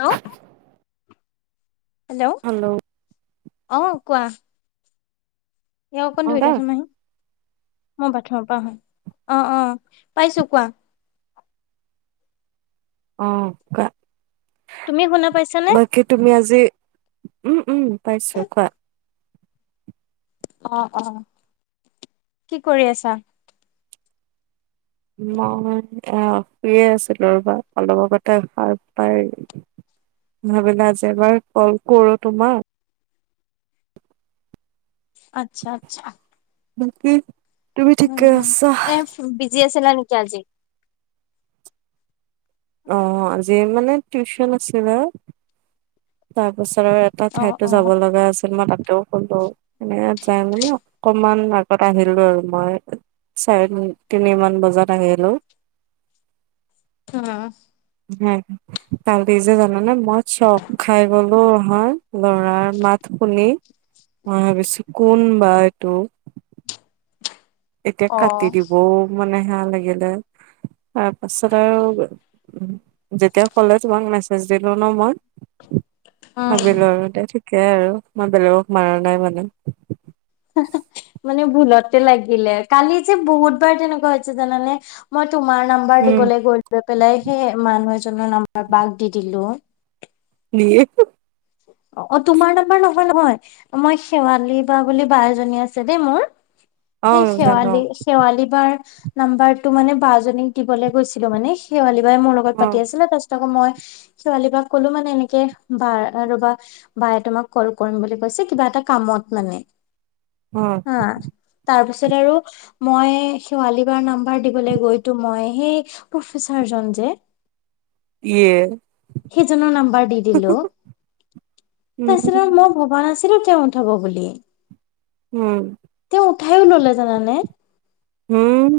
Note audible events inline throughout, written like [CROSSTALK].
Hello hello. অ, কোৱা? এয়া অকণ ধৰি কোৱা দিছো মাহি মই বাথমৰ পৰা আহ -আহ অ, পাইছো। কোৱা? অ', কোৱা তুমি শুনা পাইছানে বাকী তুমি আজি উম- উম পাইছো কোৱা? অ' অ' কি কৰি আছা? মই, এ শুই আছিলো। ৰব অলপ আগতে তে সাৰ পায়। ভাবিলে আজি এবাৰ কল কৰো তোমাক। আচ্ছা আচ্ছা। কি? [UNINTELLIGIBLE] উ, এ বিজি আছিলা নেকি আজি? অ, আজি মানে টিউচন আছিল আৰু। তাৰপাছত এটা অ ঠাইতো অ যাব লগা আছিল। মই তাত টো শুলো এনে যাই মানে অকমান আগত আহিলো আৰু মই। চাৰে তিনি মান বজাত আহিলো। হা। কালি যে জান নে মই চখ খাই গলোঁ। অহা লৰাৰ মাত শুনি মই বেছি কোন বা এইটো। এতিয়া অ কাটি দিবও মানে হেয়া লাগিলে। তাৰ পাছত আৰু। উ যেতিয়া কলে তোমাক মেছেজ দিলো ন মই। উম ভবিলো আৰু। তাকে আৰু। মই বেলেগক মাৰা নাই মানে। মানে ভুলতে লাগিলে কালি যে বহুত বাৰ তেনেকুৱা হৈছে জানানে? মই তোমাৰ নাম্বাৰ উম দিবলৈ গৈ পেলাই সেই মানুহ এজনৰ নাম্বাৰ বাক দি দিলো। [UNINTELLIGIBLE] অ' অ' তোমাৰ নাম্বাৰ নহয়- নহয় মই শেৱালী বা বুলি বা এজনী আছে দেই মোৰ। অ সেই জানো শেৱালি- শেৱালি বাৰ নাম্বাৰ টো মানে বা জনীক দিবলৈ গৈছিলো মানে। সেইবুলি বাই মোৰ লগত অ পাতি আছিলে তাৰপিছত আকৌ মই। শেৱালি বাক ক'লো মানে। এনেকে বাৰ ৰবা বায়ে তোমাক কল কৰিম বুলি কৈছে কিবা এটা কামত মানে। অ হাঁ, তাৰপিছত? তাৰ পিছত আৰু মই শেৱালি বাৰ নাম্বাৰ দিবলৈ গৈছো মই সেই প্ৰফেচাৰ জন যে। ইয়ে সেইজনৰ নাম্বাৰ দি দিলো। উম তাৰপিছত মই ভবা নাছিলো। তেওঁ উঠিব বুলি উম। তেওঁ উঠাইও ললে জানানে। উম।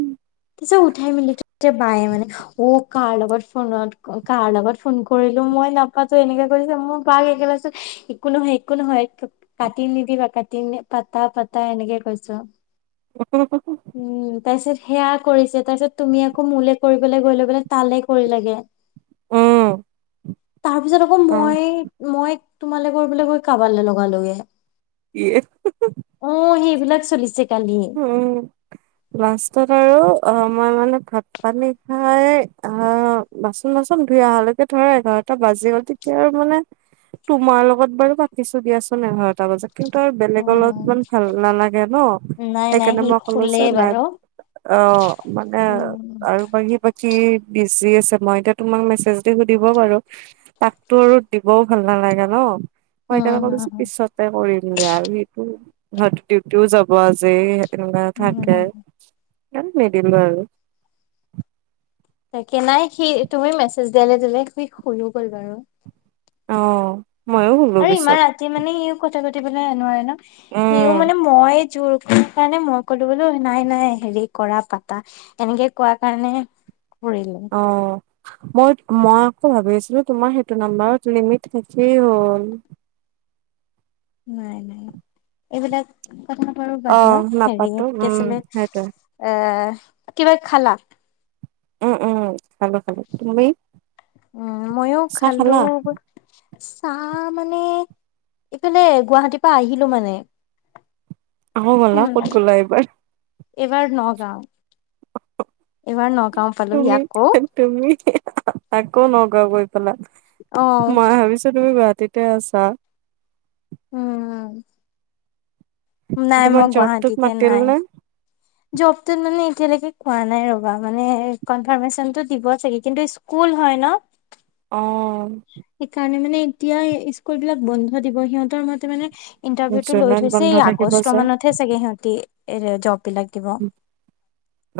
চব উঠাই মেলিত বায়ে মানে। অ, কাৰ লগত ফোনত- কাৰ লগত ফোন কৰিলো মানে। মই নাপাতো। এনেকে কৈছো মই। পাত। [UNINTELLIGIBLE] একো নহয়। একো নহয়। একো নহয়। কাটি নিদিবা। কাটি- পাতা পাতা এনেকে কৈছো উম তাৰপিছত সেয়া কৰিছে তাৰপিছত তুমি আকৌ মোলে কৰিবলৈ গৈ লৈ বোলে তালে কৰিলা গে উম তাৰ পিছত আকৌ অ মই মই তোমালোকৰ বোলে কৈ কাৰবাৰলে লগালোগে ইয়ে অ সেইবিলাক চলিছে কালি উম লাষ্টত আৰু অ মই মানে ভাত পানী খাই অ বাচন তাচন ধুই অহালৈকে ধৰা এঘাৰটা টা বাজি গ'ল তেতিয়া আৰু মানে তোমাৰ লগত বাৰু পাতিছো দিয়াচোন এঘাৰটা বজাত কিন্তু আৰু বেলেগৰ লগত উম ইমান ভাল নালাগে ন নাই নাই সেইকাৰণে সি মই কলো শুলেই যে নাই বাৰু অ মানে উম আৰু বাকী -বাকী বিজি আছে মই এতিয়া তোমাক মেছেজ দি সুধিব পাৰো তাকতো আৰু দিবও ভাল নালাগে ন। মই উম সেইকাৰণে হম কছো পিছতে কৰিমগে আৰু সেইটো ডিউটিও যাব আছেই কিবা হম হম থাকে সে নিদিলো আৰু তাকে নাই সি তুমি মেছেজ দিয়ালে দিলে সি শুই গ'ল বাৰু অ ময়ো শুলো আৰু ইমান পিছত ৰাতি মানে সিও কথা পাতিবলৈে নোৱাৰে ন সিও উম, মানে মই জোৰ সেইকাৰণে মই কলো বোলো নাই নাই হেৰি কৰা পাতা এনেকে কোৱা কাৰণেহে অ মই- মই মইটো ভাবি আছিলো তোমাৰ সেইটো নম্বাৰত লিমিট শেষে হ'ল নাই- নাই এইবিলাক কাৰ বাদ অ', দিয়া হেৰি নাপাতো কি উম, আছিলে সেইটোৱে এ কিবা খালা উম- উম খালো -খালো তুমি উম ময়ো চাহ খালো খালা? চাহ আহ মানে ইফালে গুৱাহাটীৰ পৰা আহিলো মানে আহো বলা উম ক'ত গলা এইবাৰ এইবাৰ নগাঁও এইবাৰ নগাঁও পালোহি তুমি আকৌ তুমি আকৌ ন গৈ পালা অ মই ভাবিছো তুমি গুৱাহাটীতে আছা উম- উম নাই তোমাৰ মই জবটোত গুৱাহাটীতে মাতিল নাই নে? জবটো মানে এতিয়ালৈকে কোৱা নাই ৰ'বা মানে কনফাৰ্মেশচনতটো দিব চাগে কিন্তু স্কুল হয় ন অ সেইকাৰণে মানে এতিয়া স্কুল বিলাক বন্ধ দিব সিহঁতৰ মতে মানে ইন্টাৰভিউটো লৈ জুনত বন্ধ থৈছে এই থাকিব আগষ্ট যে। মানতহে চাগে সিহঁতি এ জব বিলাক দিব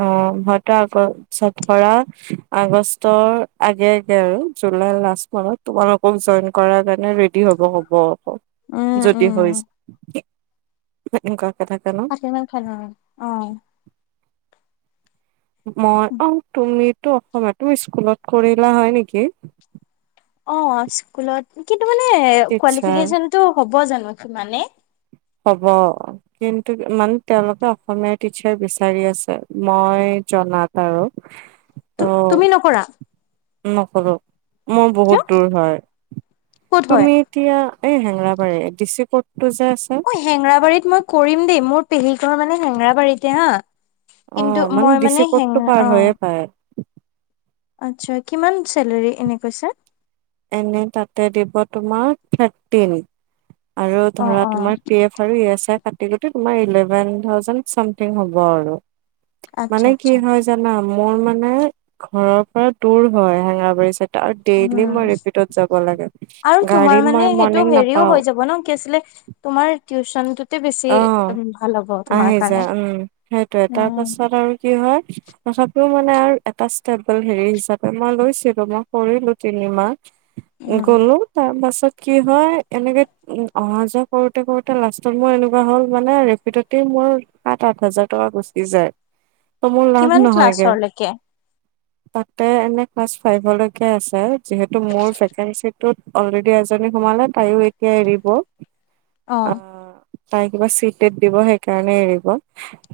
অ হয়টো আগৰ ধৰা আগষ্টৰ আগে আগে আৰু জুলাইৰ লাষ্ট মাহত তোমালোকক জ জইন কৰা কাৰণে ৰেডি হ'ব ক'ব উম যদি উম হৈছে সেনুকা আতি ম খাল অ মই অ তুমিতো অসমীয়া তুমি স্কুলত কৰিলা হয় নেকি অ স্কুলত কিন্তু মানে টিচাৰ কোৱালিফিকেচটো হ'ব জানো কি মানে হব কিন্তু মানে তেওঁলোকে অসমীয়াৰ টিচাৰ বিচাৰি আছে মই জনাত আৰু ত' তু তুমি নকৰা নকৰো মোৰ কিয় বহুত দূৰ হয় ক'ত হয় তুমি এতিয়া এ হেঙেৰাবাৰি ডিচি কৰ্ট অ হেঙেৰাবাৰীত মই কৰিম দেই মোৰ পেহী ঘৰ মানে হেঙেৰাবাৰীতে হা অ কিন্তু মই ডিচি মানে হেঙ কটটো পাৰ অ হৈয়ে পায় আচ্ছা কিমান চেলেৰী এনে কৈছে এনে তাতে দিব তোমাৰ থাৰ্টিন আৰু অ ধৰা অ তোমাৰ পি এফ আৰু ই এছ আই কাট [UNINTELLIGIBLE] তোমাৰ ইলেৱেন থাওচেণ্ড চামথিং হ'ব আৰু আচ্ছা মানে কি আচ্ছা হয় জানা মোৰ মানে ঘৰৰ পৰা দুৰ হয় হেঙৰাবাৰী চাইদে আৰু ডেইলি মই উম ৰে [UNINTELLIGIBLE] যাব লাগে আৰু গাড়ী তোমাৰ মানে মই সেইটো মৰ্নিং হেৰিও নাপাও। হৈ যাব ন কি আছিলে তোমাৰ টিউচনটোতে বেছি অ' উম, ভাল হ'ব তোমাৰ আহি কাৰণে যায় উম সেইটোয়ে তাৰ উম পাছত আৰু কি হয় তথাপিও মানে আৰু এটা ষ্টেবল হেৰি হিচাপে মই লৈছিলো মই কৰিলো তিনিমাহ। উম গ'লো তাৰ পাছত কি হয় এনেকে উম অহা যোৱা কৰোতে- কৰোতে লাষ্টত মই এনে [UNINTELLIGIBLE] হ'ল মানে ৰেপিডতে মোৰ সাত আঠ হাজাৰ টকা গুচি যায়। ত মোৰ লাভ কিমান নহয়গে। ক্লাছৰলৈকে [INAUDIBLE] তাতে এনে ক্লাছ ফাইভ লকে আছে যিহেতু মোৰ ভেকেনছিটোত অলৰেদি এজনী সোমা মানে তাইও এতিয়া এৰিব। অ'। আহ তাই কিবা চি টেত দিব সেইকাৰণে এৰিব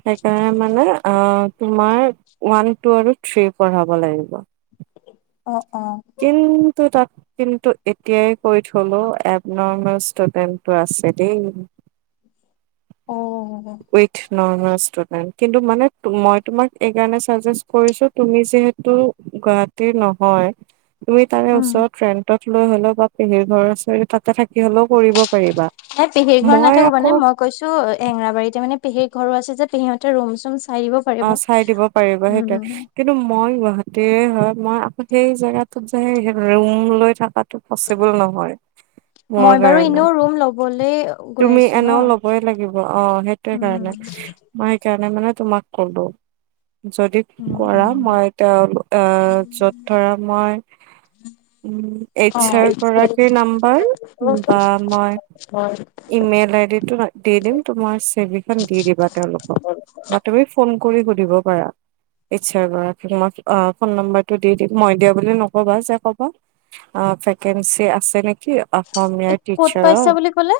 সেইকাৰণে মানে অ' তোমাৰ ওৱান টু আৰু থ্ৰী পঢ়াব লাগিব। অ অ কিন্তু তাক কিন্তু এতিয়াই কৈ থলো এব নৰ্মেল ষ্টুডেণ্টটো আছে দেই। অ উইথ নৰ্মেল। [UNINTELLIGIBLE] কিন্তু মানে মই তোমাক এইকাৰণে চাযেষ্ট কৰিছোঁ তুমি যিহেতু এ নহয় তুমি তাৰে উম ওচৰত ৰেন্টত লৈ হ'লেও বা পেহীৰ ঘৰৰ ওচৰত তাতে থাক কি হ'লেও কৰিব পাৰিবা। নাই পেহীৰ ঘৰত মই নাথাকো মানে আকৌ মই কৈছোঁ অ হেংৰাবাৰীতে মানে পেহীৰ ঘৰো আছে যে পেহিহঁতে ৰুম চুম চাই দিব পাৰিব অ' চাই দিব পাৰিবা সেইটোয়ে, উম কিন্তু মই গুৱাহা [UNINTELLIGIBLE] হয় মই আকৌ সেই জেগাটোত যে ৰুম লৈ থাকাত পচিবল নহয় মোৰ মই বাৰু কাৰণে। এনেও ৰুম লবলৈ গৈ তুমি আছো ন এনেও ল'বই লাগিব অ'সেইটোৱে কাৰণে উম মই সেই কাৰনে মানে তোমাক কলো। যদি উম কৰা উম মই তেওঁ এ যত ধৰা মই উম, অ এইচ আৰ গৰাকীৰ নাম্বাৰ বা মই ইমেইল আই দিটো দি দিম তুমি চি ভী খন দি দিবা তেওঁলোকক তুমি ফোন কৰি সুধিব পাৰা। এইচ আৰ গৰাকীক মই ফোন নম্বটো দি দিম মই দিয়া বুলি নকবা যে ক'বা আ ভেকেঞ্চি আছে নেকি অ'। এই ক'ত পাইছা বুলি কলে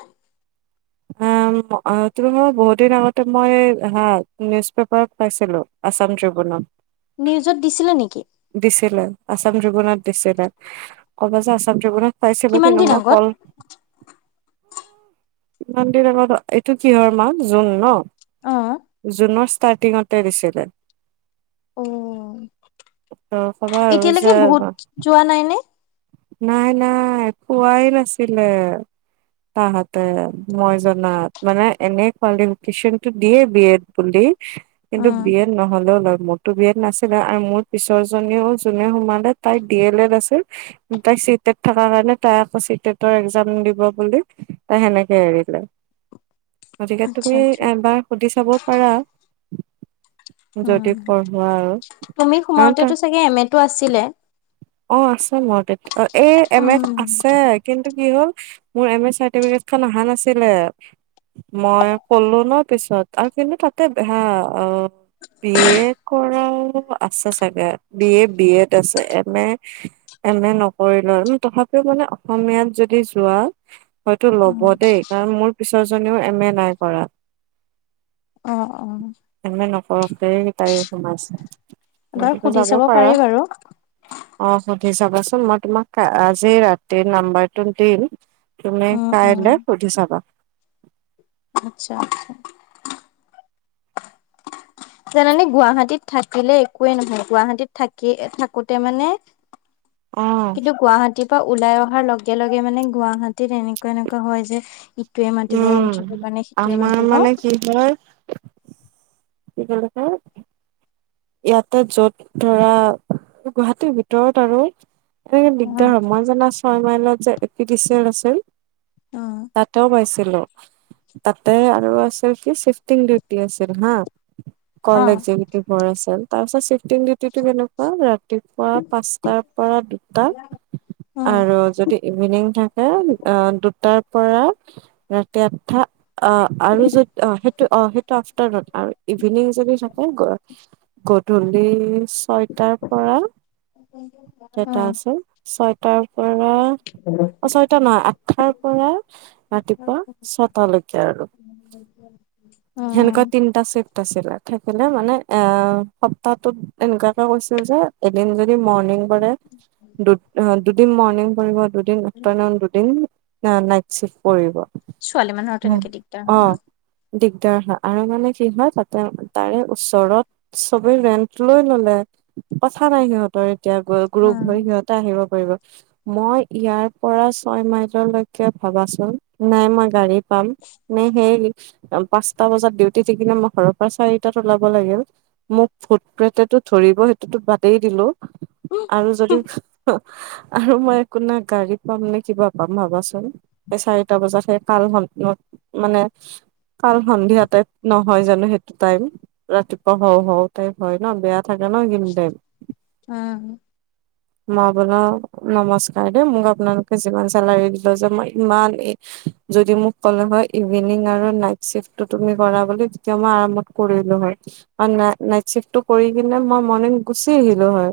আ ম তুমি বাৰু বহুত দিন আগতে মই হা নিউজ পেপাৰত পাইছিলো আচা [UNINTELLIGIBLE] নিউজত দিছিলে নেকি। আসাম ট্ৰিবুনত দিছিলে ক'বা যে আসাম ট্ৰিবুনত চাইছিলো কিমান কিনু দিন মই আগত কল ইমান দিন আঙত এইটো কিহৰ মাহ জুন ন। অ'। ষ্টাৰ্টিংতে দছিলে। অ এতিয়ালৈকে বহুত অ' [UNINTELLIGIBLE] যোৱা নাই নে নাই- নাই কোৱাই নাছিলে। তাহতে মই জনাত মানে এনে কোৱালিফিকেশচন টো দিয়ে বি এড বুলি। কিন্তু উম বি এড নহ'লেও ল মোৰতো বি এড নাছিলে আৰু মোৰ পিছৰ জনীও যোনে সোমালে তাইৰ ডি এল এড আছিল তাই চি টেট থকা কাৰণে তাই আকৌ চি টেটৰ এক্জাম দিব বুলি তাই সেনেকে এৰিলে। [INAUDIBLE] গতিকে আচ্ছা তুমি আচ্ছা এবাৰ সুধি চাব পাৰা। উম যদি বঢ়োৱা আৰু তুমি হ সোমাওতেতো তাই চাগে এম এ টো আছিলে অ আছে মোৰ তে অ এই এম এ উম আছে কিন্তু। কি হ'ল মোৰ এম এ চাৰ্টিফিকেটখন অহা নাছিলে মই কলো ন পিছত আৰু কিন্তু তাতে বেয়া অ' বি এ কৰাও আছে চাগে, বি এ বি এড আছে এ এম এ নকৰি লয়, তথাপিও মানে অসমীয়াত যদি যোৱা হয়তো উম ল'ব দেই কাৰণ মোৰ পিছৰ জনীও এম এ নাই কৰা। অ', -অ' পৰহকেইটাই সোমাইছে এবাৰ এতিয়া সুধি যাব চাব পাৰা। পাৰি বাৰু অ সুধি চাবাচোন মই তোমাক আজি ৰাতিৰ নাম্বাৰটো দিম। তুমি উম উম কাইলৈ সুধি চাবা। আচ্ছা আচ্ছা। জানানে গুৱাহাটীত থাকিলে একোৱে নহয়, গুৱাহাটীত থাকি থাকোতে মানে অ কিন্তু গুৱাহাটীত ওলাই অহাৰ লগে লগে মানে গুৱাহাটীত এনেকুৱা এনেকুৱা হয় যে ইটোৱে মাতিব উম, ইণ্টাৰভিউ কাৰণে সিটোৱে আমাৰ মাতিব মানে কি হয় কি ক'লে তই ইয়াতে যত ধৰা গুৱাহাটীৰ ভিতৰত আৰু। এনেকে দিগদাৰ উম হয়, মই জানা ছয় মাইলত যে এ পি চি এল আছিল তাতেও পাইছিল। তাতে আৰু আছিল কি চিফটিং ডিউটি আছিল হা কলে অহ য পঢ় আছিল, তাৰপিছত চিফটিং ডিউটিটো কেনেকুৱা ৰাতিপুৱা পাঁচটাৰ পৰা দুটা উম আৰু যদি ইভিনিং থাকে অ' দুটাৰ পৰা [INAUDIBLE] ৰাতি আঠটা অ' আৰু য সেই অ' সেইটো আফটাৰ নুন। ইভিনং যদি থাকো, গধূলি ছয়টাৰ পৰা এটা উম আছে ছয়টাৰ পৰা। অ' ছয়টা নহয় আঠটাৰ পৰা ৰাতিপুৱা ছয়টালৈকে আৰু সেনক উম তিনিটা চেপটা আছিলে থাকিলে মানে এ সপ্তাহটোত এনেকুৱাকে কৈছিল যে এদিন যদি মৰ্ণিং পৰে দু দুদিন মৰ্ণিং পৰিব, দুদিন আফটাৰনন দুদিন। ন নাইট চিফ্ট পৰিব। ছোৱালী মানুহ অটো উম। এনেকে দিগদাৰ অ হয় ন'। দিগদাৰ হয় আৰু মানে কি হয় তাতে, তাৰে ওচৰত চবে ৰেন্ট লৈ ললে। কথা নাই সিহঁতৰ এতিয়া গ্ৰুপ উম হৈ সিহঁতে আহিব। মই ইয়াৰ পৰা ছয়মাইল লৈকে ভাবাচোন নাই মই গাড়ীত পাম ন সেই পাঁচ সাতটা বজাত ডিউটি থাকিলেন মই ঘৰৰ পৰা চাৰিটাত ওলাব লাগিল। মোক ভুত-প্ৰেটো ধৰিব সেইটো বাদেই দিলো আৰু যদি আৰু মই একোনা গাড়ী পাম নে কিবা পাম ভাবাচোন, এই চাৰিটা বজাত সেই কাল হ মানে কাল সন্ধিয়া টাইপ নহয় জানো সেইটো টাইম, ৰাতিপুৱা হও হ টাইপ হয় ন বেয়া। থাকে ন এইখিনি টাইম। উম। মই বোলো নমস্কাৰ দেই মোক আপোনালোকে যিমান চেলাৰী দিলো যে মই ইমান যদি মোক ক'লে হয় ইভিনিং আৰু নাইট চিফ্ট। [UNINTELLIGIBLE] গুচি আহিলো হয়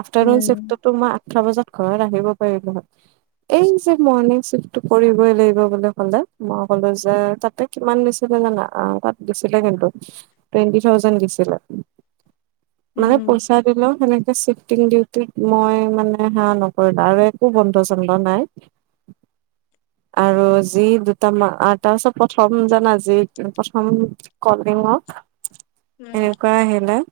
আফটাৰনুন উম চিফ্টট মই। আঠটা বজাত ঘৰত আহিব পাৰিলো হয়। এই যে মৰ্ণিং চিফটটো কৰিবই লাগিব বুলি ক'লে মই ক'লো যে তাতে কিমান বেছি শুনা আ তাত গৈছিলে কিন্তু টুৱেন্টি থাউজেন দিচিলে। মানে উম পইচা দিলও সেনেক। চিফ্টিং ডিউটিত মই মানে হে নকৰিলো আৰু একো বন্ধ চন্দ নাই। [INAUDIBLE] আৰু যি দুটা মা তাৰ পিছত প্ৰথম জানা। যি প্ৰথম কলিঙ উম এনেকুৱা আহিলে।